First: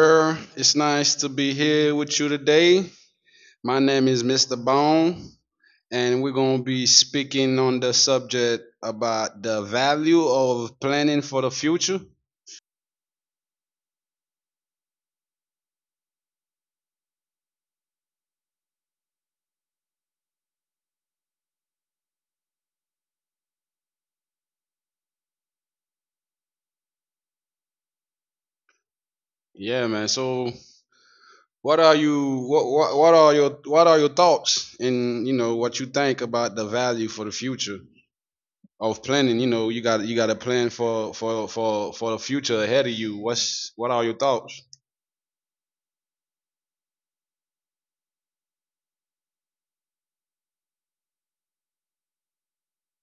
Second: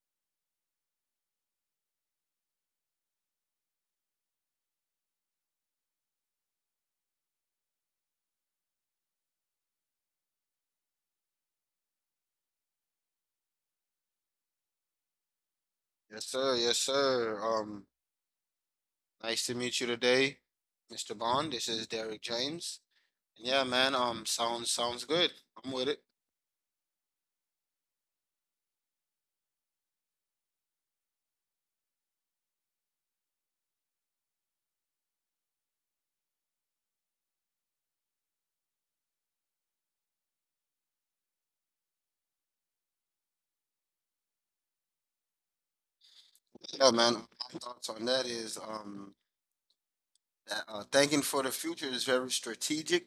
sir. It's nice to be here with you today. My name is Mr. Bone, and we're going to be speaking on the subject about the value of planning for the future. Yes, sir. Yes, sir. Nice to meet you today, Mr. Bond. This is Derek James. And yeah, man. Sounds good. I'm with it. Yeah, man. So, what are you what are your thoughts and what you think about the value for the future of planning? You know, you got a plan for the future ahead of you. What are your thoughts? Yeah, man. My thoughts on that is that thinking for the future is very strategic.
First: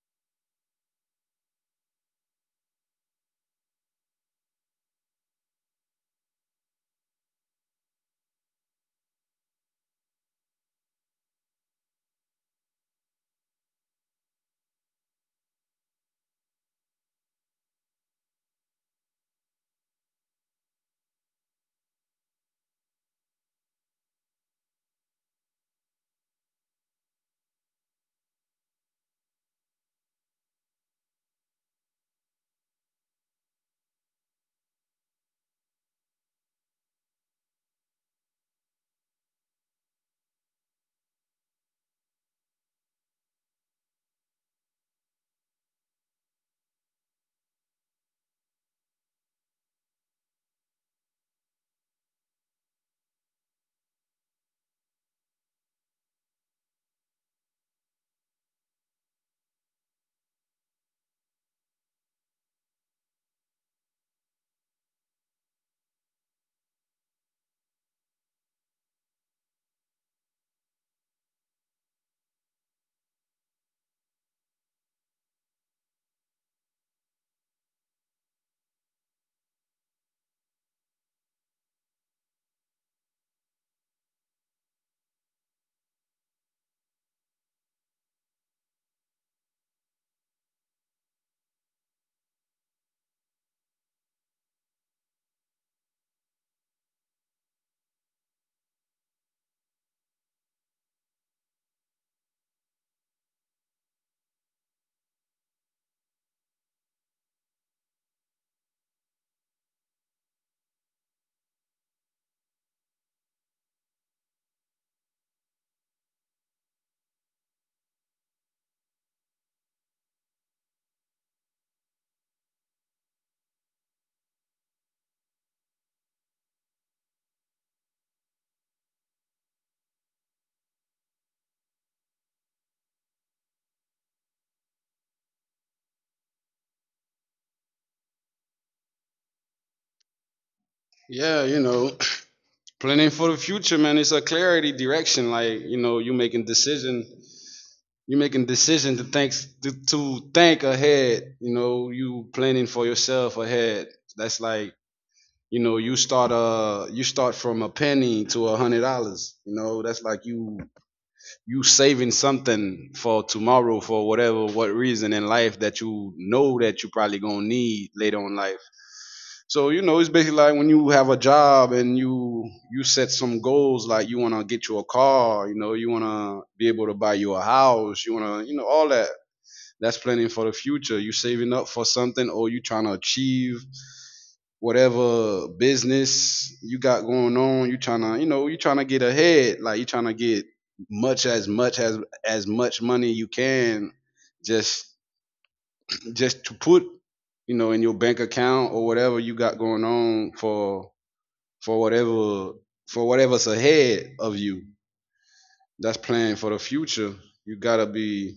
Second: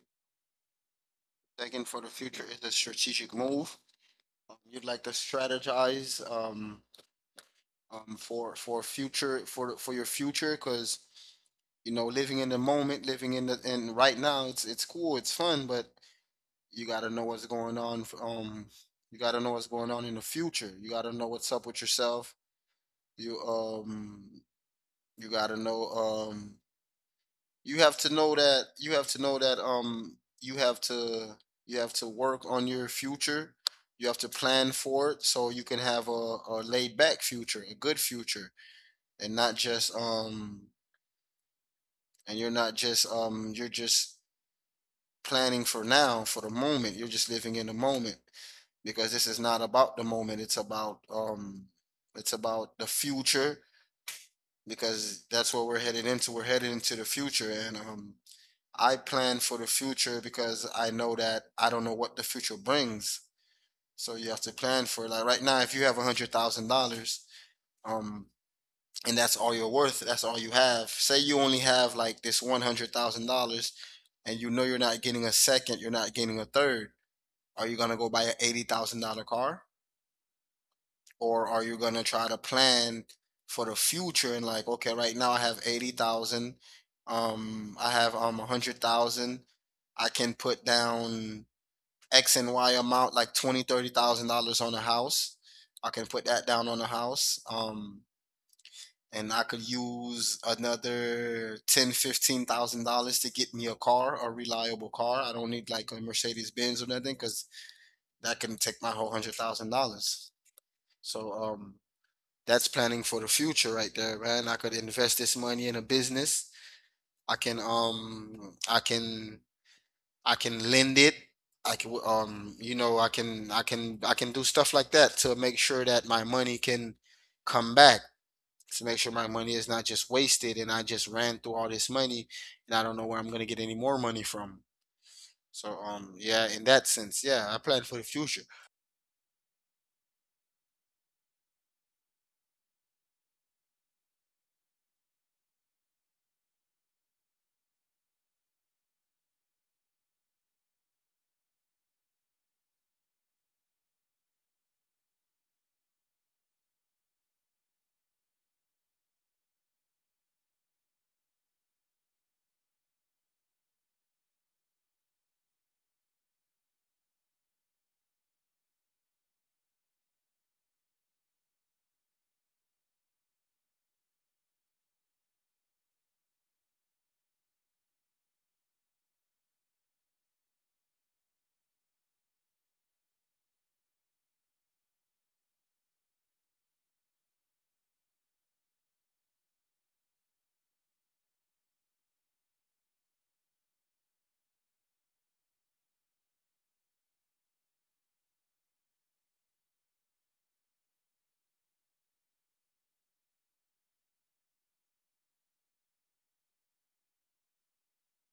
Thinking for the future is a strategic move. You'd like to strategize for your future because you know living in the moment, living in the and right now, it's cool, it's fun, but you got to know what's going on you got to know what's going on in the future. You got to know what's up with yourself. you um you got to know, you have to know that, you have to, you have to work on your future. You have to plan for it so you can have a laid back future, a good future, and not just and you're not just you're just planning for now, for the moment. You're just living in the moment because this is not about the moment. It's about the future because that's what we're headed into. We're headed into the future, and I plan for the future because I know that I don't know what the future brings. So you have to plan for it. Like right now, if you have $100,000, um, and that's all you're worth, that's all you have. Say you only have like this $100,000, and you know you're not getting a second, you're not getting a third. Are you going to go buy an $80,000 car? Or are you going to try to plan for the future and like, okay, right now I have 80,000. I have 100,000. I can put down X and Y amount, like 20, $30,000 on a house. I can put that down on a house. And I could use another ten, $15,000 to get me a car, a reliable car. I don't need like a Mercedes Benz or nothing because that can take my whole $100,000. So that's planning for the future right there, man. I could invest this money in a business. I can I can lend it. I can you know I can I can do stuff like that to make sure that my money can come back, to make sure my money is not just wasted and I just ran through all this money and I don't know where I'm gonna get any more money from. So yeah, in that sense, yeah, I plan for the future. Yeah, you know, planning for the future, man. It's a clarity direction. Like you know, you making decision to think to think ahead. You know, you planning for yourself ahead. That's like you know, you start you start from a penny to $100. You know, that's like you saving something for tomorrow for whatever what reason in life that you know that you probably gonna need later on in life. So you know, it's basically like when you have a job and you set some goals, like you want to get you a car, you know, you want to be able to buy you a house, you want to, you know, all that. That's planning for the future. You saving up for something, or you trying to achieve whatever business you got going on, you trying to, you know, you trying to get ahead, like you trying to get much as much money you can just just to put, you know, in your bank account or whatever you got going on for whatever for whatever's ahead of you. That's planning for the future. You got to be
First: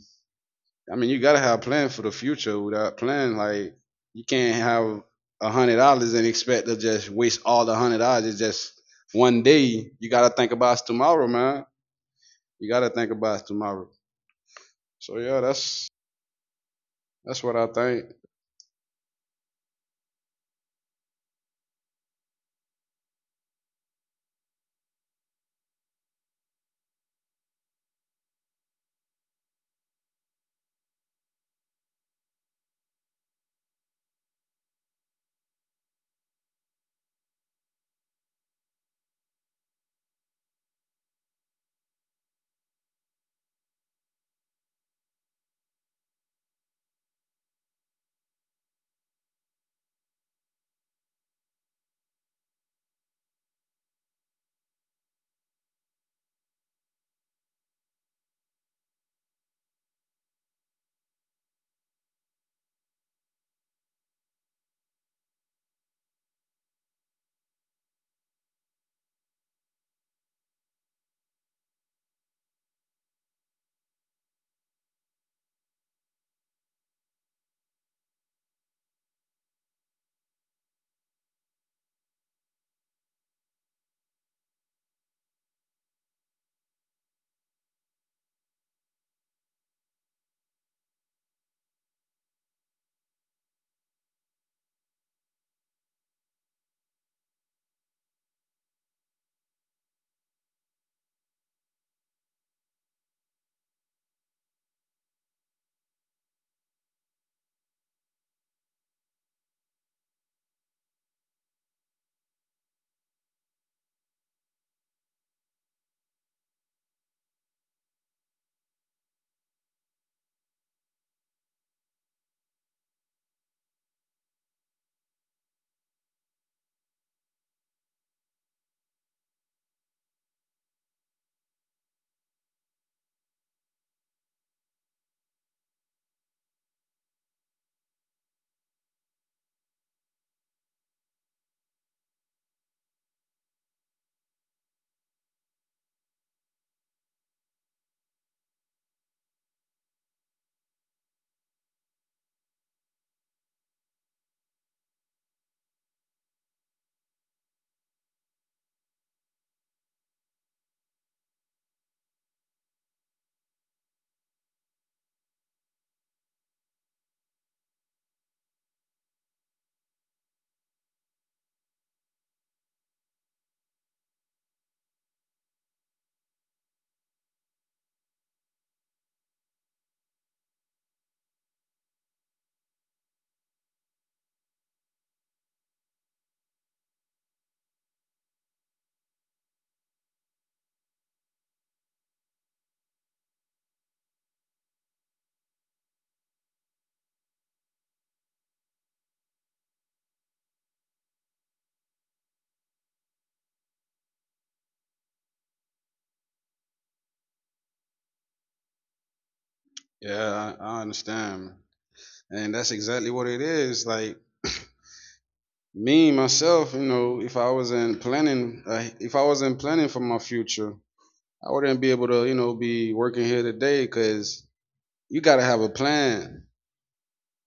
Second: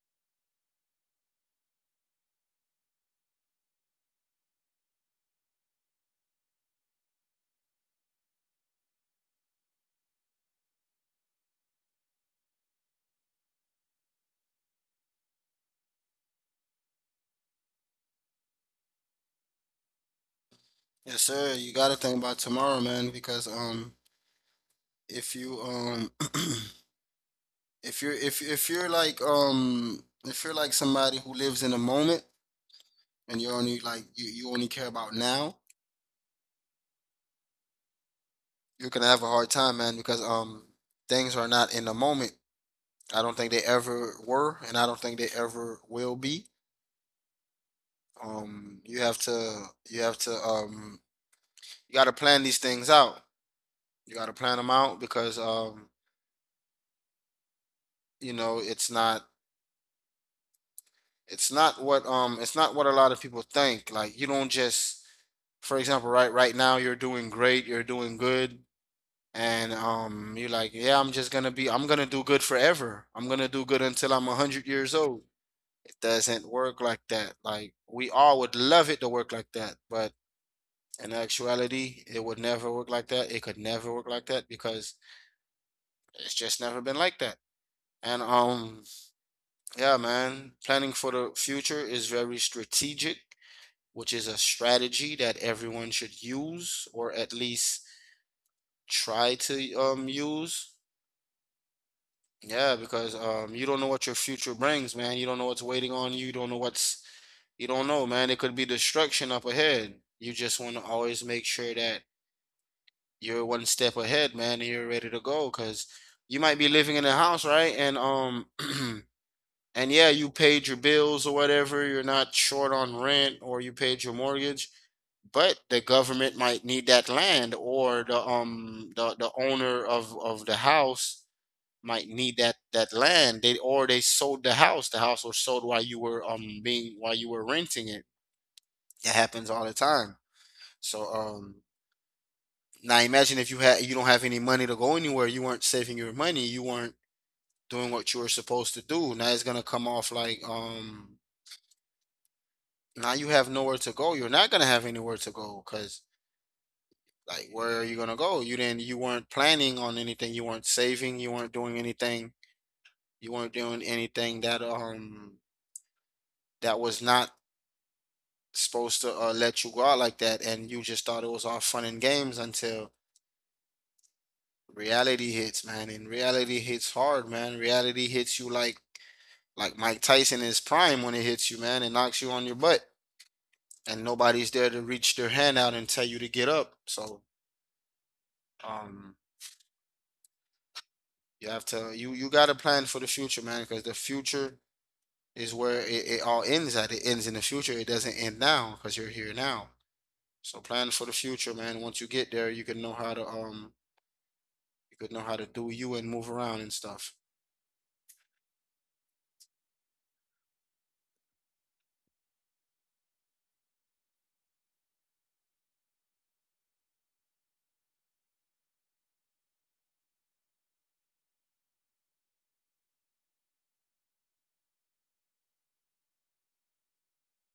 I mean, you gotta have a plan for the future. Without plan, like you can't have $100 and expect to just waste all the $100. It's just one day. You gotta think about tomorrow, man. You gotta think about tomorrow. So yeah, that's what I think. Yes, sir. You gotta think about tomorrow, man, because if you if you're if you're like if you're like somebody who lives in the moment and you only like you only care about now, you're gonna have a hard time, man, because things are not in the moment. I don't think they ever were, and I don't think they ever will be. Um, you have to you have to you got to plan these things out. You got to plan them out because you know it's not, it's not what it's not what a lot of people think. Like you don't just, for example, right now you're doing great, you're doing good, and you're like, yeah, I'm just gonna be, I'm gonna do good forever. I'm gonna do good until I'm 100 years old. It doesn't work like that. Like we all would love it to work like that, but in actuality, it would never work like that. It could never work like that because it's just never been like that. And yeah, man, planning for the future is very strategic, which is a strategy that everyone should use, or at least try to use. Yeah, because you don't know what your future brings, man. You don't know what's waiting on you. You don't know what's you don't know, man. It could be destruction up ahead. You just want to always make sure that you're one step ahead, man, and you're ready to go because you might be living in a house, right? And and yeah, you paid your bills or whatever, you're not short on rent or you paid your mortgage, but the government might need that land, or the the owner of the house might need that land, they or they sold the house. The house was sold while you were being while you were renting it. It happens all the time. So now imagine if you had you don't have any money to go anywhere. You weren't saving your money, you weren't doing what you were supposed to do. Now it's gonna come off like, now you have nowhere to go, you're not gonna have anywhere to go, because like, where are you gonna go? You weren't planning on anything, you weren't saving, you weren't doing anything. You weren't doing anything that that was not supposed to let you go out like that, and you just thought it was all fun and games until reality hits, man. And reality hits hard, man. Reality hits you like Mike Tyson in his prime when it hits you, man, and knocks you on your butt, and nobody's there to reach their hand out and tell you to get up. So, um, you have to, you got to plan for the future, man, because the future is where it all ends at. It ends in the future. It doesn't end now because you're here now. So plan for the future, man. Once you get there, you can know how to you could know how to do you and move around and stuff. Yeah, I understand, and that's exactly what it is. Like me myself, you know, if I wasn't planning for my future, I wouldn't be able to, you know, be working here today because you gotta have a plan.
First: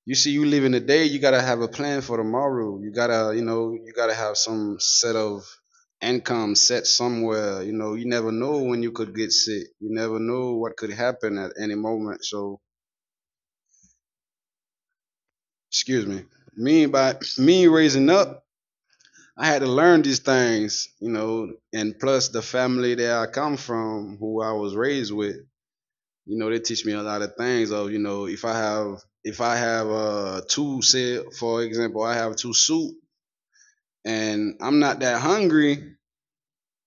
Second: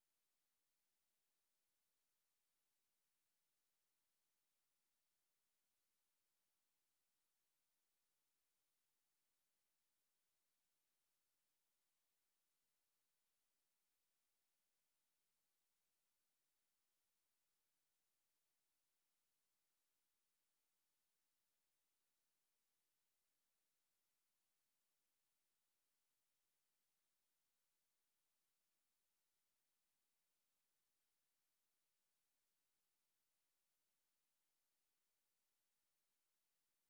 You see, you live in the day. You gotta have a plan for tomorrow. You gotta, you know, you gotta have some set of income set somewhere. You know, you never know when you could get sick. You never know what could happen at any moment. So excuse me. Me by me raising up, I had to learn these things, you know, and plus the family that I come from, who I was raised with, you know, they teach me a lot of things of, you know, if I have if I have two, say for example, I have two suit, and I'm not that hungry,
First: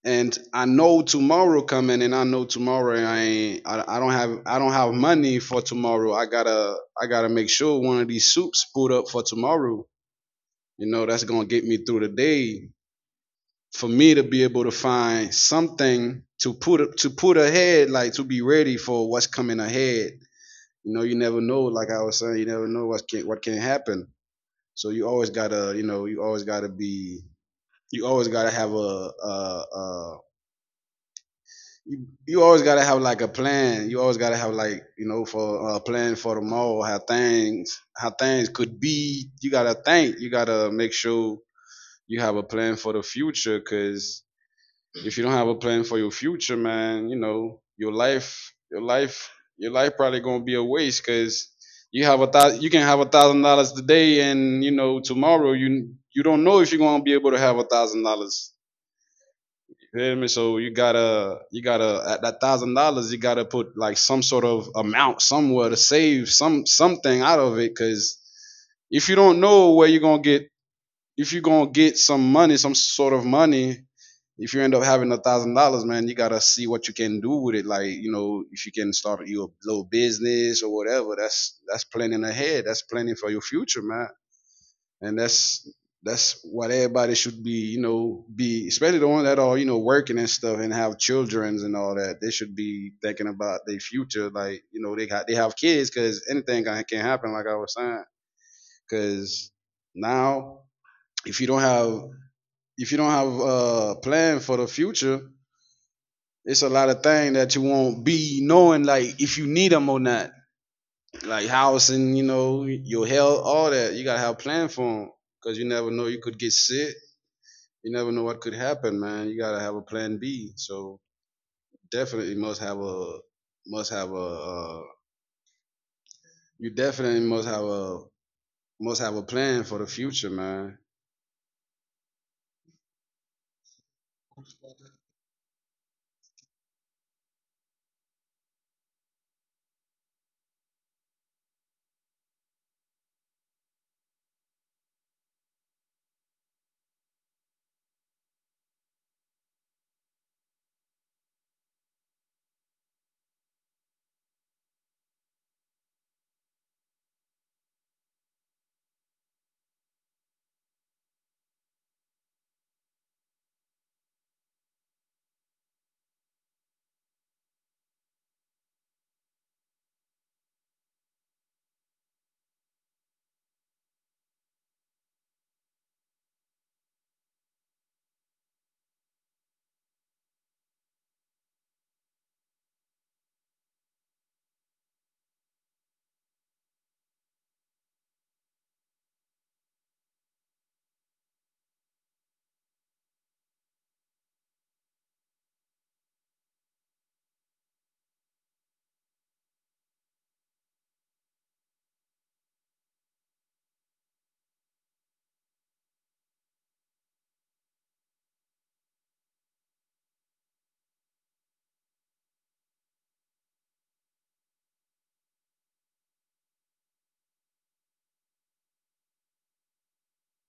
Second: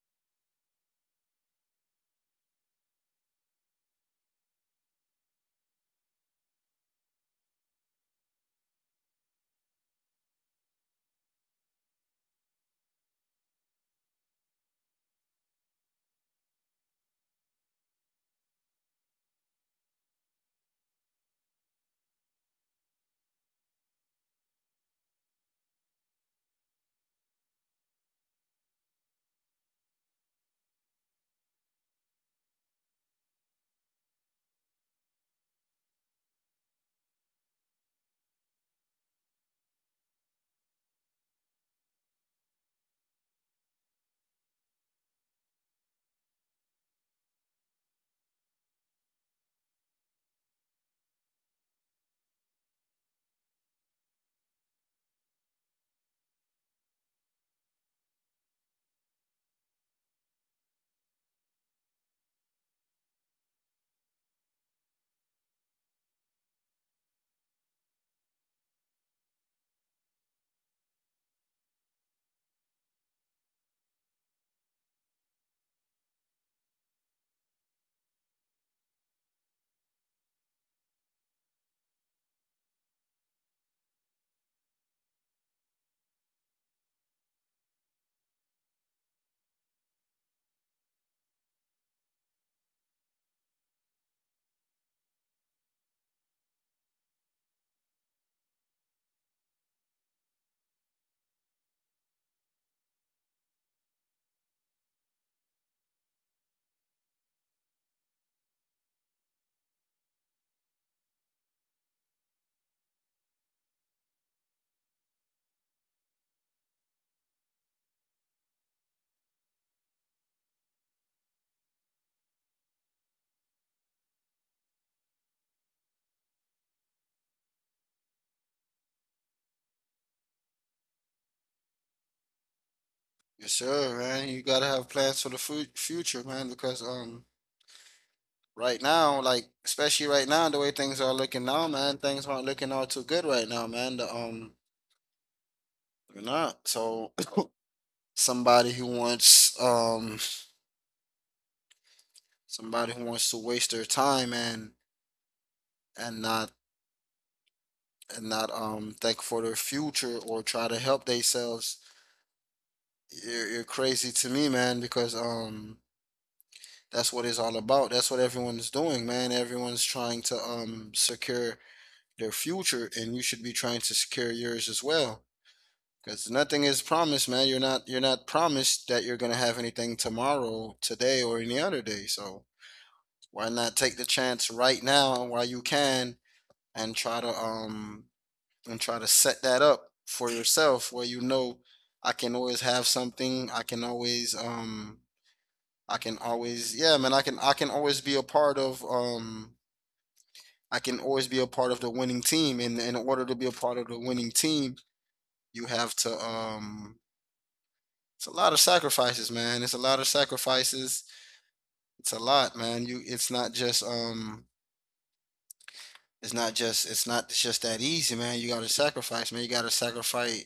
and I know tomorrow coming, and I know tomorrow I don't have money for tomorrow. I gotta make sure one of these soups put up for tomorrow. You know, that's gonna get me through the day. For me to be able to find something to put ahead, like to be ready for what's coming ahead. You know, you never know. Like I was saying, you never know what can happen. So you always gotta, you know, you always gotta be, you always gotta have a you, you always gotta have like a plan. You always gotta have, like, you know, for a plan for tomorrow. How things could be. You gotta think. You gotta make sure you have a plan for the future. Cause if you don't have a plan for your future, man, you know your life probably gonna be a waste. Cause you can have $1,000 today, and you know tomorrow you don't know if you're gonna be able to have $1,000. You hear me? So you gotta at that $1,000, you gotta put like some sort of amount somewhere to save some something out of it, because if you don't know where you're gonna get, if you're gonna get some money, some sort of money, if you end up having $1,000, man, you gotta see what you can do with it. Like you know, if you can start your little business or whatever, that's planning ahead. That's planning for your future, man, and that's what everybody should be, you know, be, especially the ones that are, you know, working and stuff and have childrens and all that. They should be thinking about their future. Like, you know, they have kids, because anything can happen, like I was saying. Because now if you don't have a plan for the future, it's a lot of things that you won't be knowing, like if you need them or not, like housing, you know, your health, all that. You gotta have a plan for them, because you never know, you could get sick. You never know what could happen, man. You gotta have a plan B. So definitely must have a must have a uh, you definitely must have a plan for the future, man. Yes, sir, man. You gotta have plans for the future, man, because right now, like especially right now, the way things are looking now, man, things aren't looking all too good right now, man. They're not. So somebody who wants um somebody who wants to waste their time and, and not and not think for their future or try to help themselves, you're crazy to me, man, because that's what it's all about. That's what everyone's doing, man. Everyone's trying to secure their future, and you should be trying to secure yours as well. Because nothing is promised, man. You're not promised that you're gonna have anything tomorrow, today, or any other day. So why not take the chance right now while you can and try to set that up for yourself where you know I can always have something. I can always, yeah, man, I can always be a part of I can always be a part of the winning team, and in order to be a part of the winning team, you have to it's a lot of sacrifices, man. It's a lot of sacrifices. It's a lot, man. You it's not just it's not just that easy, man. You gotta sacrifice, man.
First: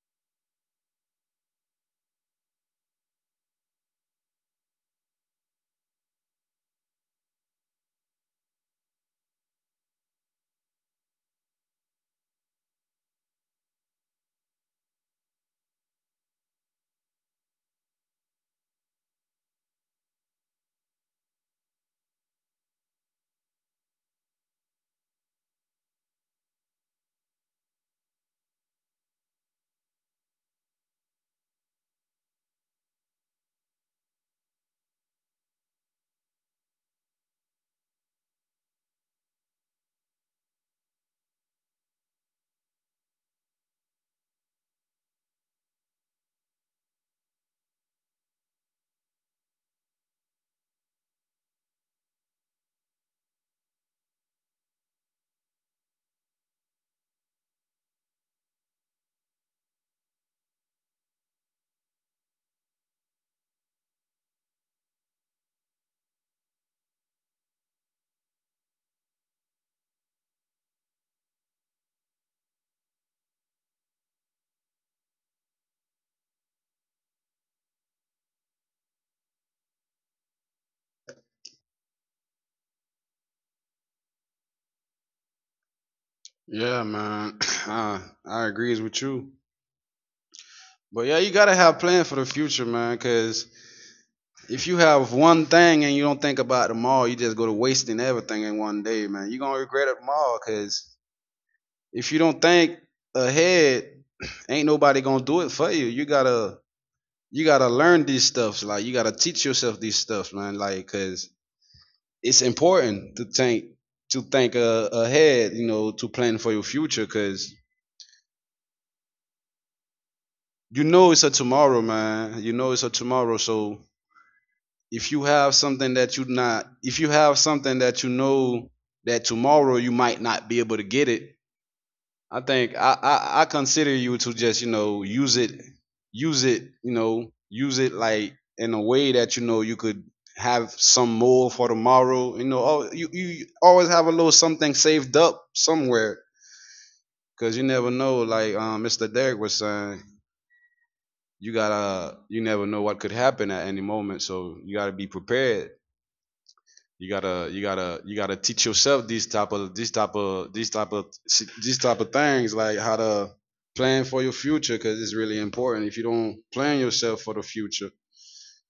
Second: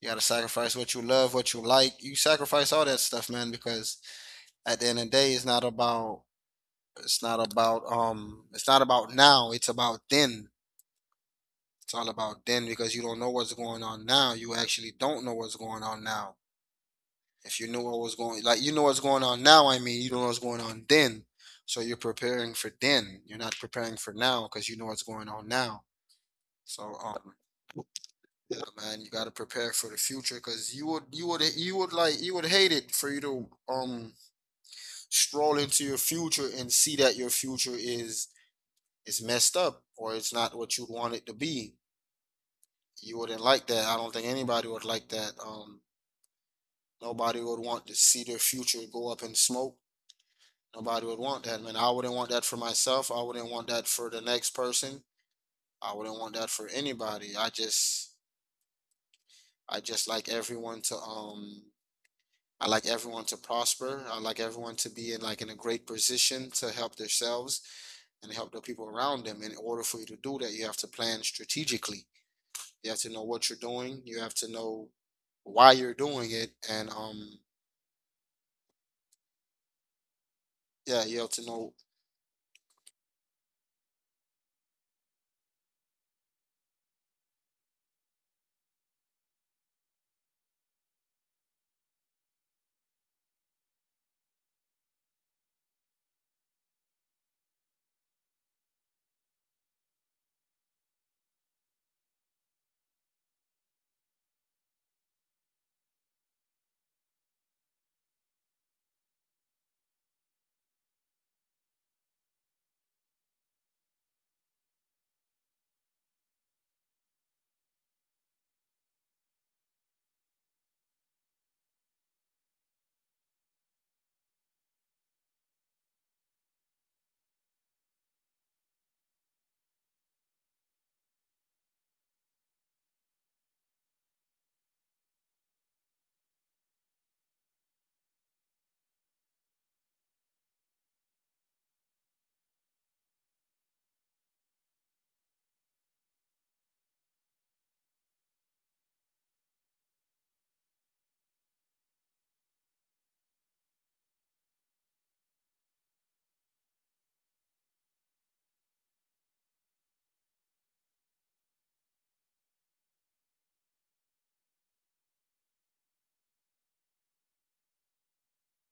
You gotta sacrifice what you love, what you like. You sacrifice all that stuff, man, because at the end of the day, it's not about, it's not about it's not about now, it's about then. It's all about then because you don't know what's going on now. You actually don't know what's going on now. If you knew what was going, like you know what's going on now, I mean you don't know what's going on then. So you're preparing for then. You're not preparing for now because you know what's going on now. So man, you gotta prepare for the future because you would like, you would hate it for you to stroll into your future and see that your future is, it's messed up or it's not what you want it to be. You wouldn't like that. I don't think anybody would like that. Nobody would want to see their future go up in smoke. Nobody would want that, man. I wouldn't want that for myself. I wouldn't want that for the next person. I wouldn't want that for anybody. I just like everyone to, I like everyone to prosper. I like everyone to be in like in a great position to help themselves and help the people around them. In order for you to do that, you have to plan strategically. You have to know what you're doing. You have to know why you're doing it, and yeah, you have to know. Yeah, man. I agrees with you. But yeah, you gotta have plan for the future, man. Cause if you have one thing and you don't think about them all, you just go to wasting everything in one day, man. You're gonna regret it all. Cause if you don't think ahead, ain't nobody gonna do it for you. You gotta learn these stuffs. Like you gotta teach yourself these stuffs, man. Like, cause it's important to think to think ahead. You know, to plan for your future, cause you know it's a tomorrow, man. You know it's a tomorrow. So if you have something that you not, if you have something that you know that tomorrow you might not be able to get it, I think I I consider you to just, you know, use it, you know, use it like in a way that you know you could have some more for tomorrow. You know, you you always have a little something saved up somewhere because you never know. Like Mr. Derek was saying, you gotta you never know what could happen at any moment, so you gotta be prepared. You gotta you gotta you gotta teach yourself these type of these type of these type of these type of things, like how to plan for your future, because it's really important. If you don't plan yourself for the future,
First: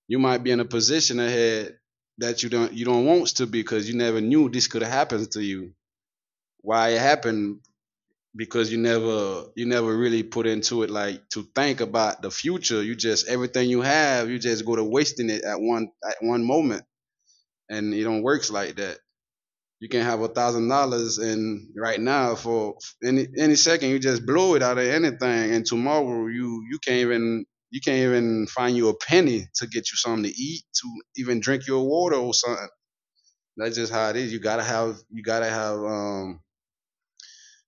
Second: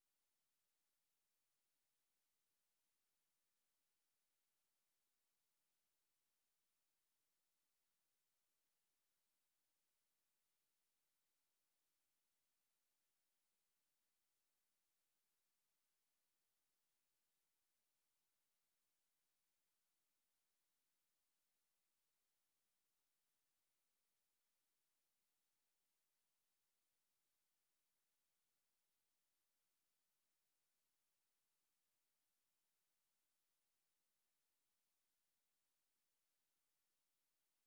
you might be in a position ahead that you don't want to be, because you never knew this could have happened to you. Why it happened? Because you never really put into it, like to think about the future. You just everything you have you just go to wasting it at one moment, and it don't works like that. You can have $1,000, and right now for any second, you just blow it out of anything, and tomorrow you can't even find you a penny to get you something to eat, to even drink your water or something. That's just how it is. You gotta have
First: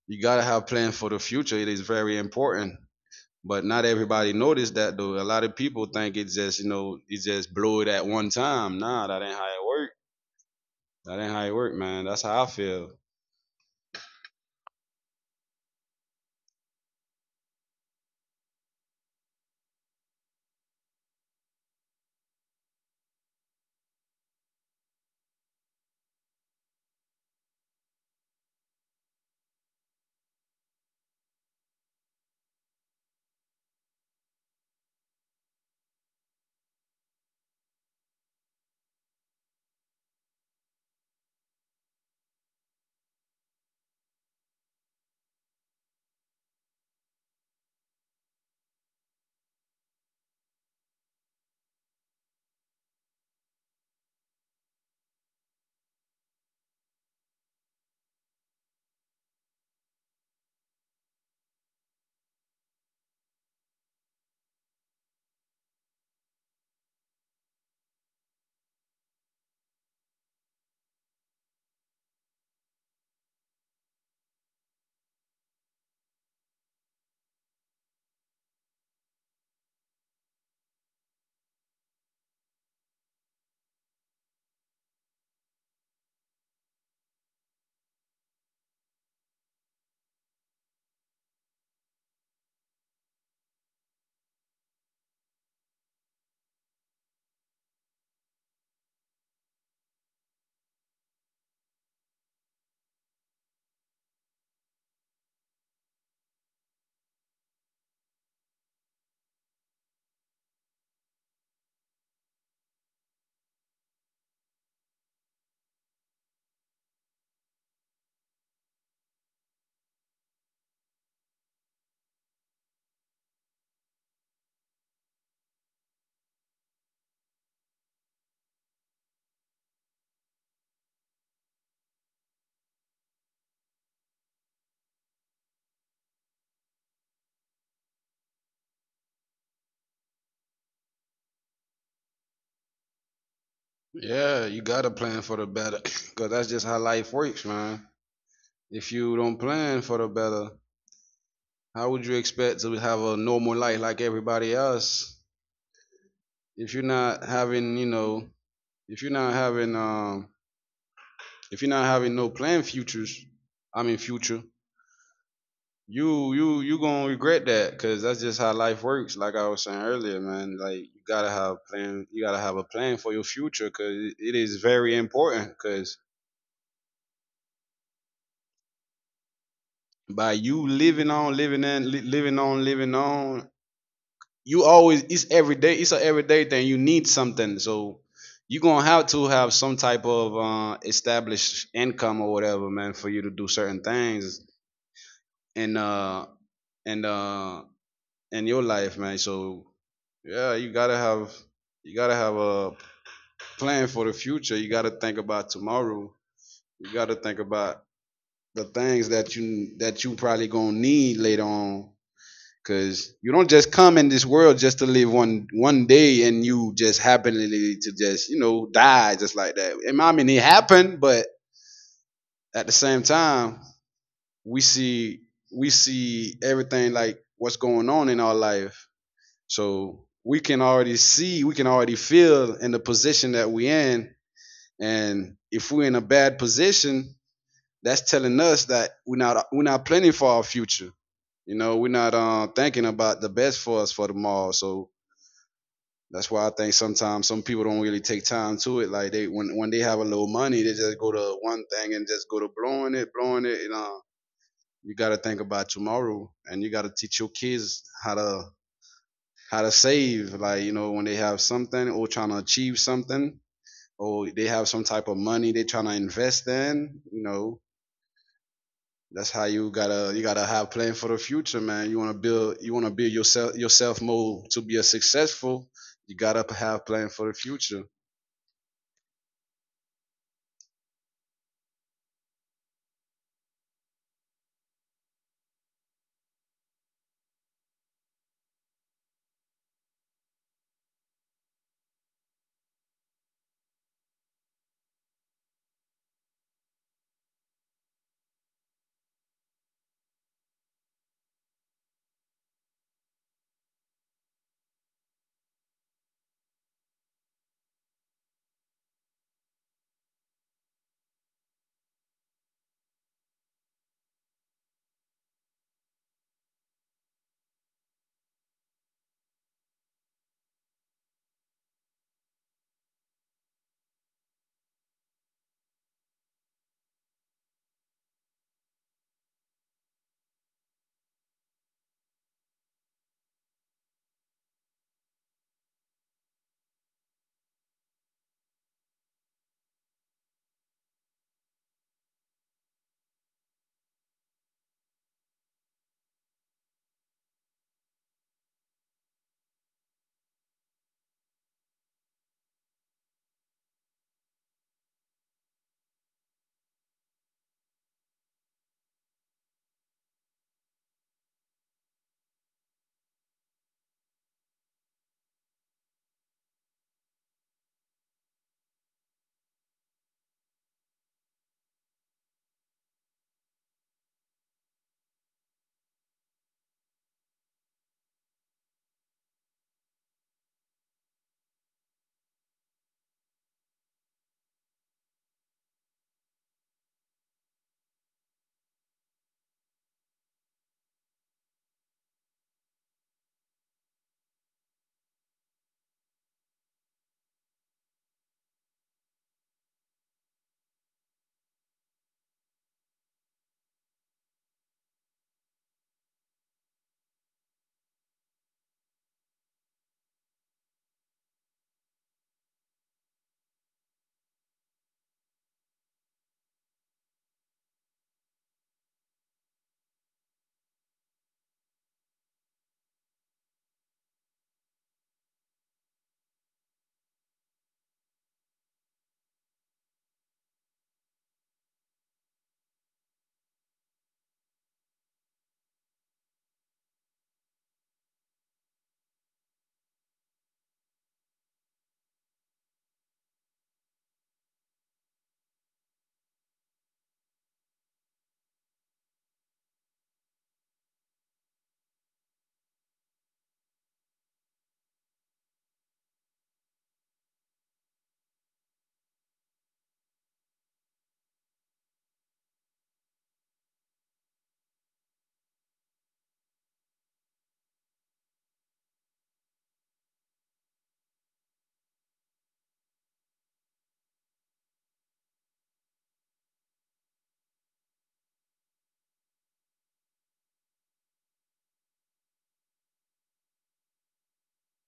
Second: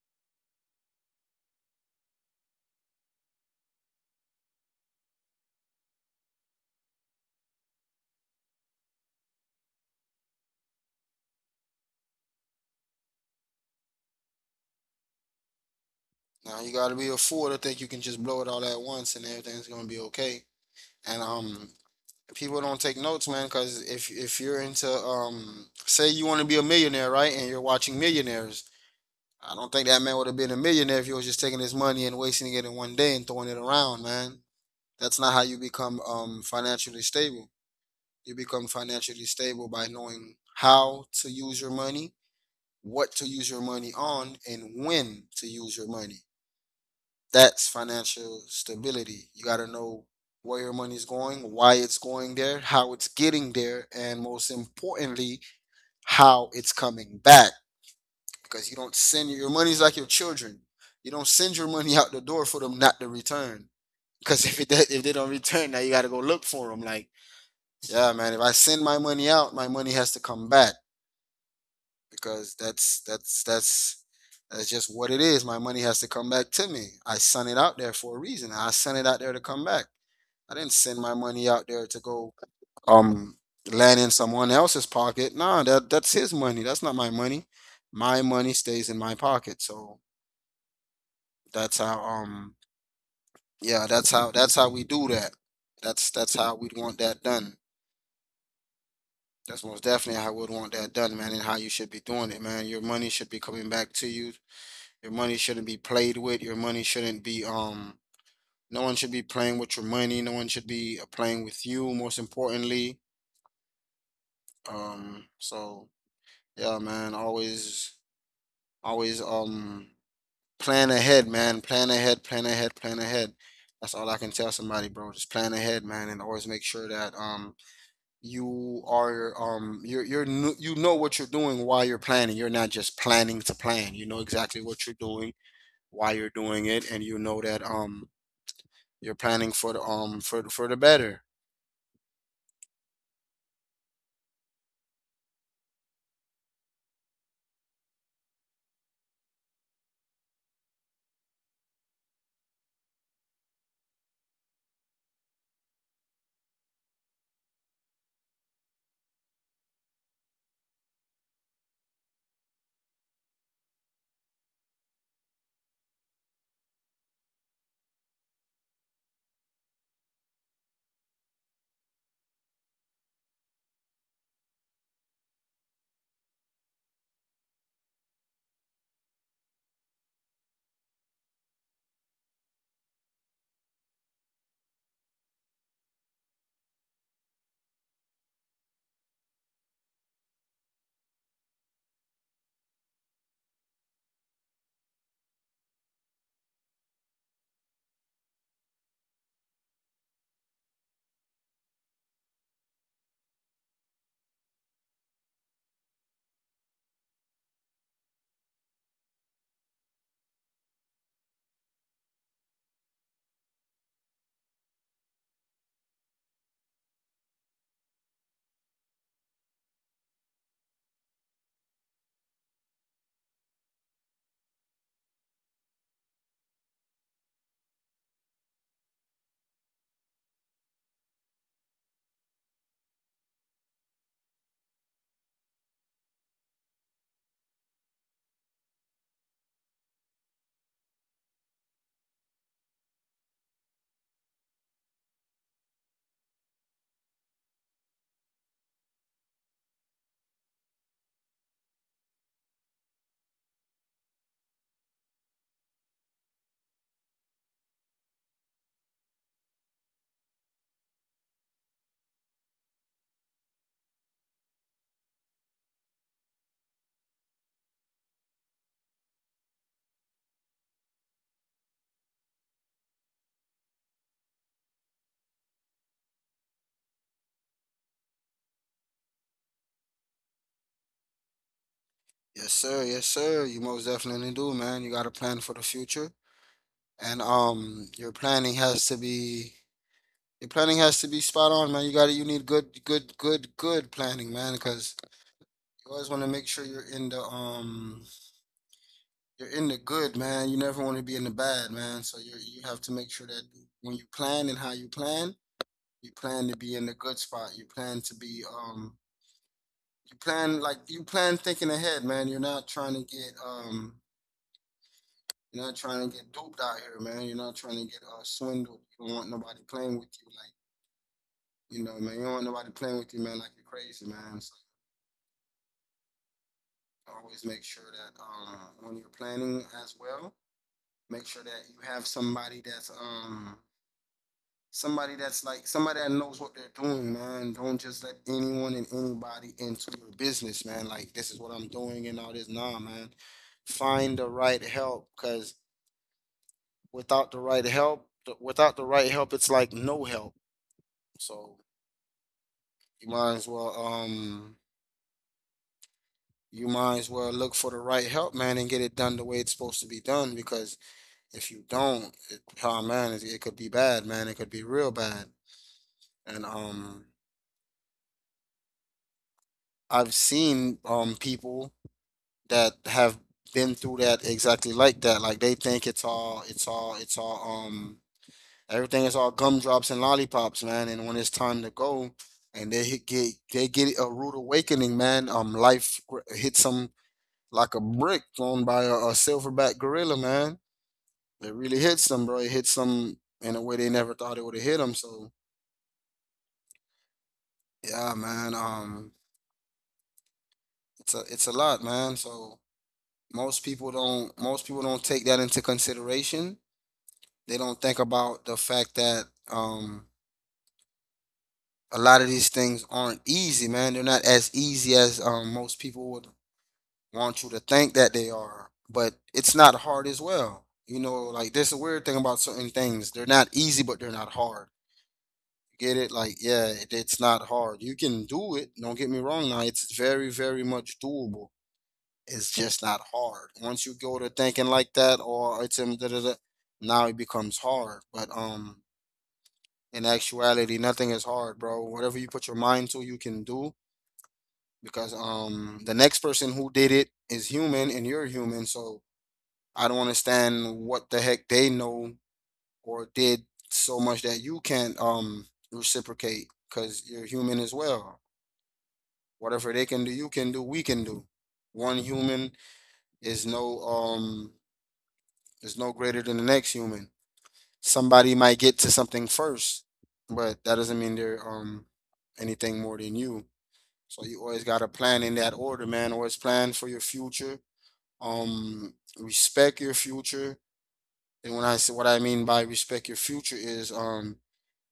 you gotta have plans for the future. It is very important, but not everybody noticed that though. A lot of people think it's just, you know, it's just blow it at one time. Nah, that ain't how it work. That ain't how it work, man. That's how I feel. Now you got to be a fool to think you can just blow it all at once and everything's gonna be okay. And people don't take notes, man, because if you're into say you want to be a millionaire, right, and you're watching millionaires, I don't think that man would have been a millionaire if he was just taking his money and wasting it in one day and throwing it around, man. That's not how you become financially stable. You become financially stable by knowing how to use your money, what to use your money on, and when to use your money. That's financial stability. You got to know where your money is going, why it's going there, how it's getting there, and most importantly, how it's coming back. Because you don't send your money's like your children. You don't send your money out the door for them not to return. Because if they don't return, now you got to go look for them. Like, yeah, man, if I send my money out, my money has to come back. Because that's that's just what it is. My money has to come back to me. I sent it out there for a reason. I sent it out there to come back. I didn't send my money out there to go um land in someone else's pocket. No, that's his money. That's not my money. My money stays in my pocket. So that's how yeah, that's how we do that. That's how we'd want that done. That's most definitely how I would want that done, man, and how you should be doing it, man. Your money should be coming back to you. Your money shouldn't be played with. Your money shouldn't be. No one should be playing with your money. No one should be playing with you, most importantly. So yeah, man, always plan ahead, man. Plan ahead, plan ahead, plan ahead. That's all I can tell somebody, bro. Just plan ahead, man, and always make sure that you are you know what you're doing while you're planning. You're not just planning to plan. You know exactly what you're doing, why you're doing it, and you know that you're planning for for the better. Yeah, you gotta plan for the better, cause that's just how life works, man. If you don't plan for the better, how would you expect to have a normal life like everybody else? If you're not having, you know, if you're not having, um, if you're not having no plan futures, I mean future, you gonna regret that, cause that's just how life works. Like I was saying earlier, man, like you gotta have plan, you gotta have a plan for your future, cause it is very important, cause by you living on, living on, you always it's every day. It's an everyday thing. You need something, so you're gonna have to have some type of established income or whatever, man, for you to do certain things in uh and uh in your life, man. So yeah, you gotta have a plan for the future. You gotta think about tomorrow. You gotta think about the things that you probably gonna need later on. Cause you don't just come in this world just to live one day and you just happenly to just, die just like that. And I mean it happened, but at the same time, we see we see everything like what's going on in our life. So we can already see, we can already feel in the position that we are in. And if we're in a bad position, that's telling us that we're not planning for our future. You know, we're not thinking about the best for us for tomorrow. So that's why I think sometimes some people don't really take time to it. Like they when they have a little money, they just go to one thing and just go to blowing it, blowing it. You got to think about tomorrow, and you got to teach your kids how to save. Like you know, when they have something or trying to achieve something, or they have some type of money they trying to invest in. You know, that's how you gotta have plan for the future, man. You wanna build yourself more to be a successful. You gotta have plan for the future. Yes, sir. Yes, sir. You most definitely do, man. You got to plan for the future, and your planning has to be spot on, man. You got to You need good, good, good, good planning, man, because you always want to make sure you're in the. You're in the good, man. You never want to be in the bad, man. So you have to make sure that when you plan and how you plan to be in the good spot. You plan like you plan thinking ahead, man. You're not trying to get you're not trying to get duped out here, man. You're not trying to get swindled. You don't want nobody playing with you, like, you know, man. You don't want nobody playing with you, man. Like you're crazy, man. So always make sure that when you're planning as well, make sure that you have somebody that's somebody that knows what they're doing, man. Don't just let anyone and anybody into your business, man. Like this is what I'm doing and all this. Nah, man. Find the right help, cause without the right help, without the right help, it's like no help. So you might as well you might as well look for the right help, man, and get it done the way it's supposed to be done. Because if you don't, it, oh man, it could be bad, man. It could be real bad. And I've seen people that have been through that exactly like that. Like they think it's all everything is all gumdrops and lollipops, man. And when it's time to go and they get a rude awakening, man, life hits them like a brick thrown by a silverback gorilla, man. It really hits them, bro. It hits them in a way they never thought it would have hit them. So yeah, man. It's a lot, man. So most people don't take that into consideration. They don't think about the fact that um a lot of these things aren't easy, man. They're not as easy as most people would want you to think that they are. But it's not hard as well. You know, like there's a weird thing about certain things. They're not easy, but they're not hard. Get it? Like, yeah, it, it's not hard. You can do it. Don't get me wrong. Now, it's very, very much doable. It's just not hard. Once you go to thinking like that, or it's da, da, da, now it becomes hard. But in actuality, nothing is hard, bro. Whatever you put your mind to, you can do because the next person who did it is human and you're human, so I don't understand what the heck they know or did so much that you can't reciprocate because you're human as well. Whatever they can do, you can do, we can do. One human is is no greater than the next human. Somebody might get to something first, but that doesn't mean they're anything more than you. So you always got to plan in that order, man. Always plan for your future. Respect your future. And when I say what I mean by respect your future is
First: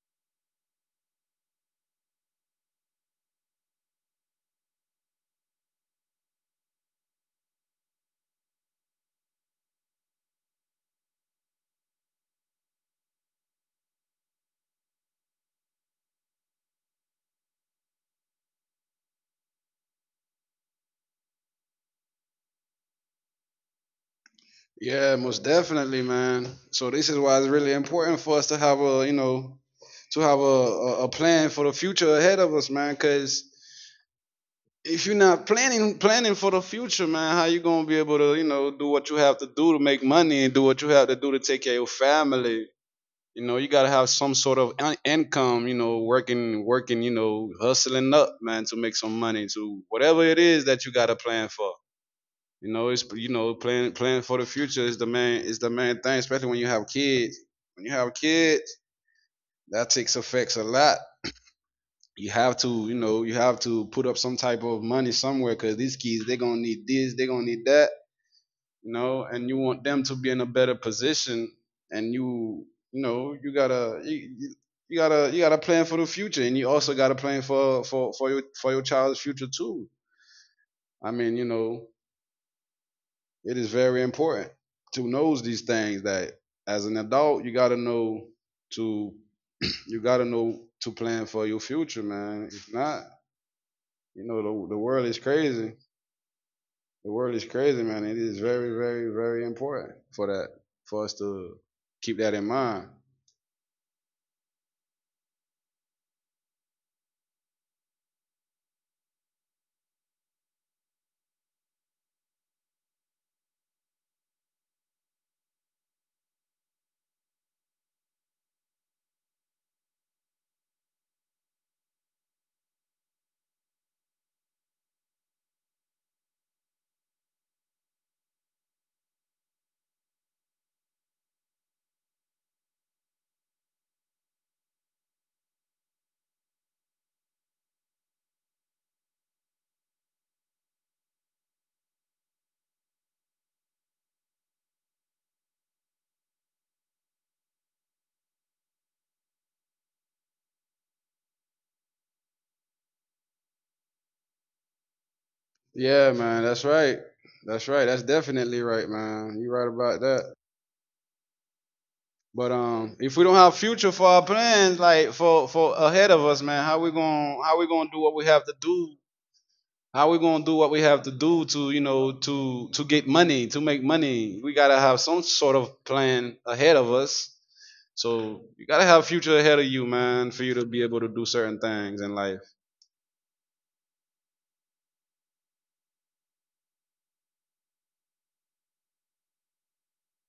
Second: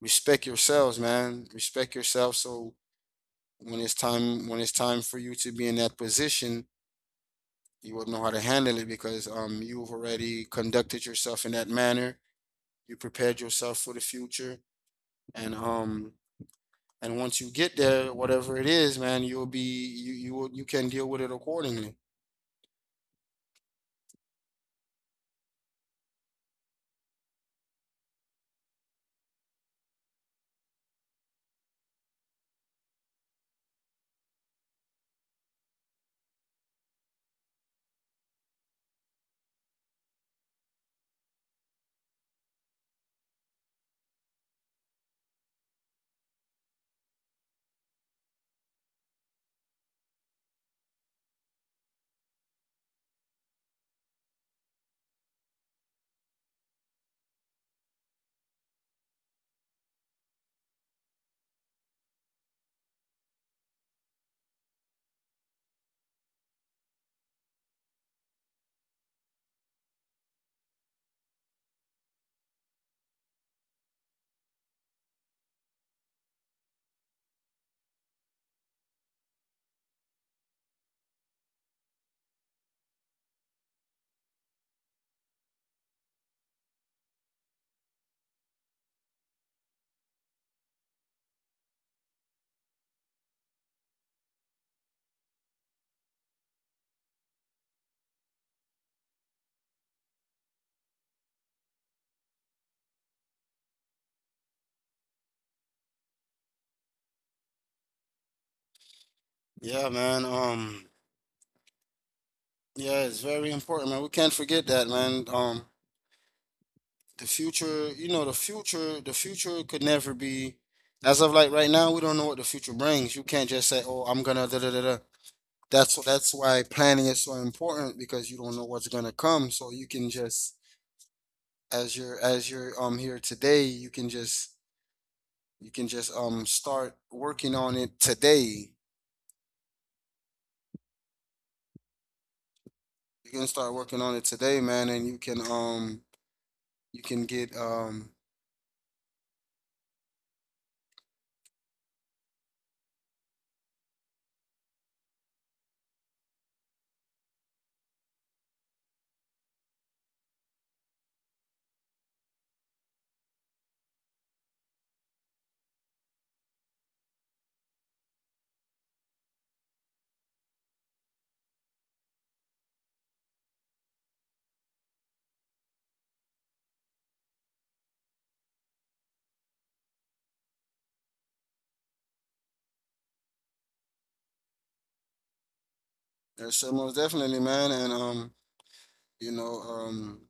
respect yourselves, man. Respect yourself. So when it's time for you to be in that position, you will know how to handle it because you've already conducted yourself in that manner. You prepared yourself for the future, and um, and once you get there, whatever it is, man, you'll be you you will, you can deal with it accordingly. Yeah, most definitely, man. So this is why it's really important for us to have a, you know, to have a, a plan for the future ahead of us, man. Because if you're not planning for the future, man, how you gonna be able to, you know, do what you have to do to make money and do what you have to do to take care of your family? You know, you gotta have some sort of in- income. You know, working, you know, hustling up, man, to make some money to whatever it is that you got to plan for. You know, it's you know, planning for the future is the main thing, especially when you have kids. When you have kids, that takes effects a lot. You have to, you know, you have to put up some type of money somewhere because these kids they're gonna need this, they're gonna need that, you know, and you want them to be in a better position, and you know, you gotta. You gotta you gotta plan for the future, and you also gotta plan for your for your child's future too. I mean, you know, it is very important to know these things that as an adult you gotta know to you gotta know to plan for your future, man. If not, you know the world is crazy. The world is crazy, man. It is very, very, very important for that for us to keep that in mind. Yeah, man. Yeah, it's very important, man. We can't forget that, man. The future, you know, the future could never be. As of like right now, we don't know what the future brings. You can't just say, "Oh, I'm gonna da da da da." That's why planning is so important because you don't know what's gonna come. So you can just, as you're here today, you can just start working on it today. You can start working on it today, man, and you can get um. Yeah, man, that's right. That's right. That's definitely right, man. You're right about that. But if we don't have future for our plans, like for ahead of us, man, how we gonna do what we have to do. How we gonna do what we have to do to you know to get money to make money? We gotta have some sort of plan ahead of us. So you gotta have future ahead of you, man, for you to be able to do certain things in life. Yeah, so most definitely, man, and you know,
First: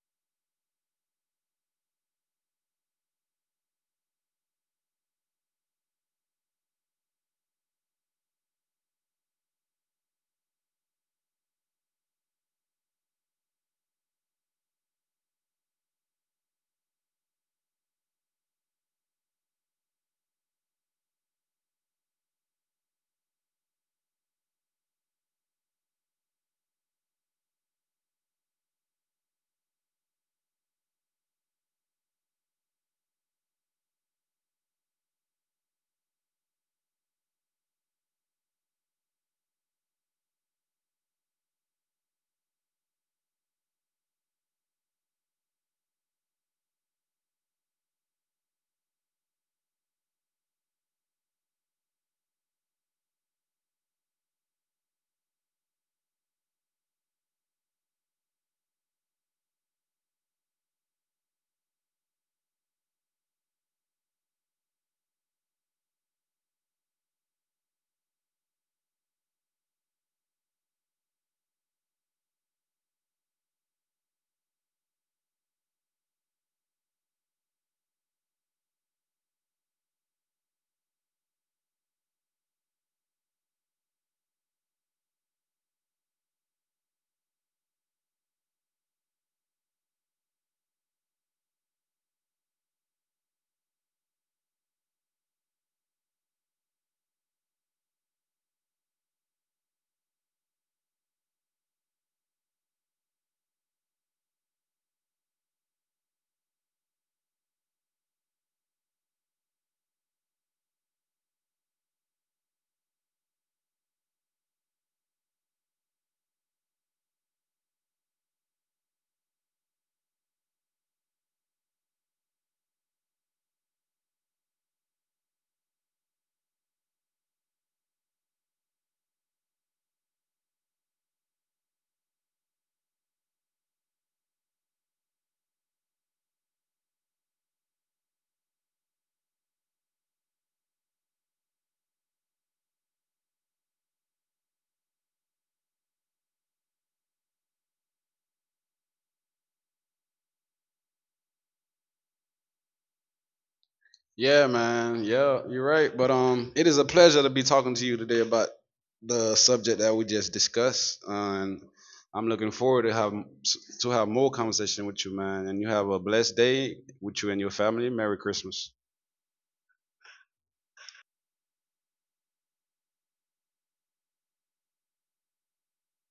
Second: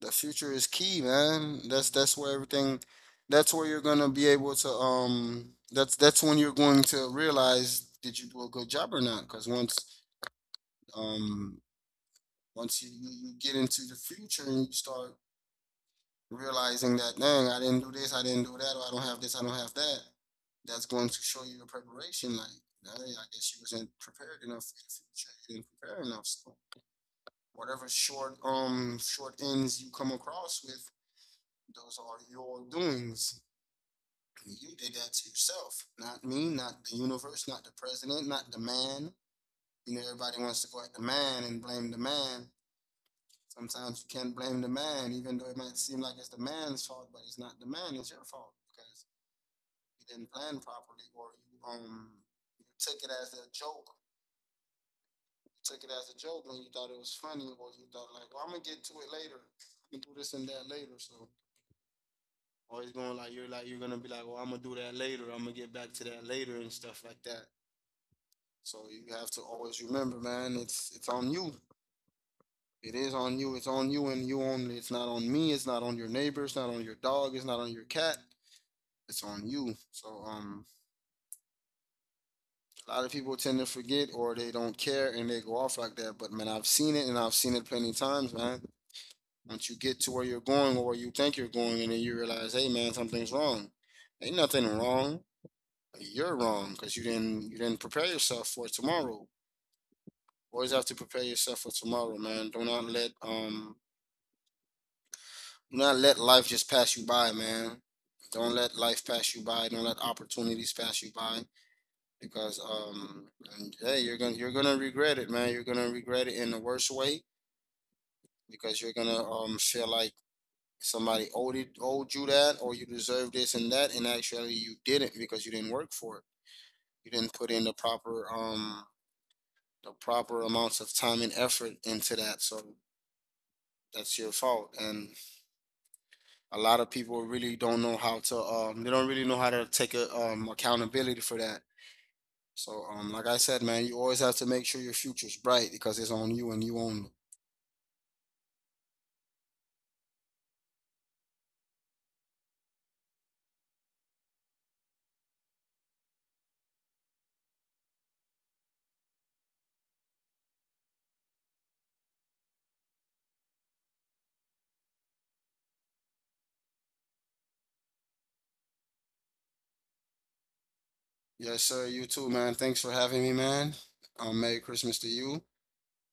the future is key, man. That's where you're gonna be able to that's when you're going to realize did you do a good job or not? Because once um, once you, you get into the future and you start realizing that, dang, I didn't do this, I didn't do that, or I don't have this, I don't have that, that's going to show you your preparation. Like, "Dang, I guess you wasn't prepared enough for the future. You didn't prepare enough. So whatever short ends you come across with, those are your doings. You did that to yourself, not me, not the universe, not the president, not the man. You know, everybody wants to go at the man and blame the man. Sometimes you can't blame the man, even though it might seem like it's the man's fault, but it's not the man, it's your fault because you didn't plan properly or you you took it as a joke. You took it as a joke and you thought it was funny or you thought like, well, I'm gonna get to it later. I'm do this and that later. So always going like you're gonna be like, well, I'm gonna do that later. I'm gonna get back to that later and stuff like that. So you have to always remember, man. It's on you. It is on you. It's on you and you only. It's not on me. It's not on your neighbor. It's not on your dog. It's not on your cat. It's on you. So a lot of people tend to forget or they don't care and they go off like that. But man, I've seen it and I've seen it plenty of times, man. Once you get to where you're going or where you think you're going, and then you realize, hey, man, something's wrong. Ain't nothing wrong. You're wrong because you didn't prepare yourself for tomorrow. Always have to prepare yourself for tomorrow, man. Do not let life just pass you by, man. Don't let life pass you by. Don't let opportunities pass you by because and, hey, you're gonna regret it, man. You're gonna regret it in the worst way because you're gonna feel like somebody owed you that or you deserve this and that and actually you didn't because you didn't work for it. You didn't put in the proper amounts of time and effort into that. So that's your fault. And a lot of people really don't know how to they don't really know how to take a, accountability for that. So like I said, man, you always have to make sure your future's bright because it's on you and you only. Yeah, man. Yeah, you're right. But it is a pleasure to be talking to you today about the subject that we just discussed, and I'm looking forward to have more conversation with you, man. And you have a blessed day with you and your family. Merry Christmas. Yes, sir. You too, man. Thanks for having me, man. Merry Christmas to you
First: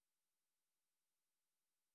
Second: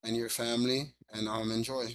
and your family, and enjoy.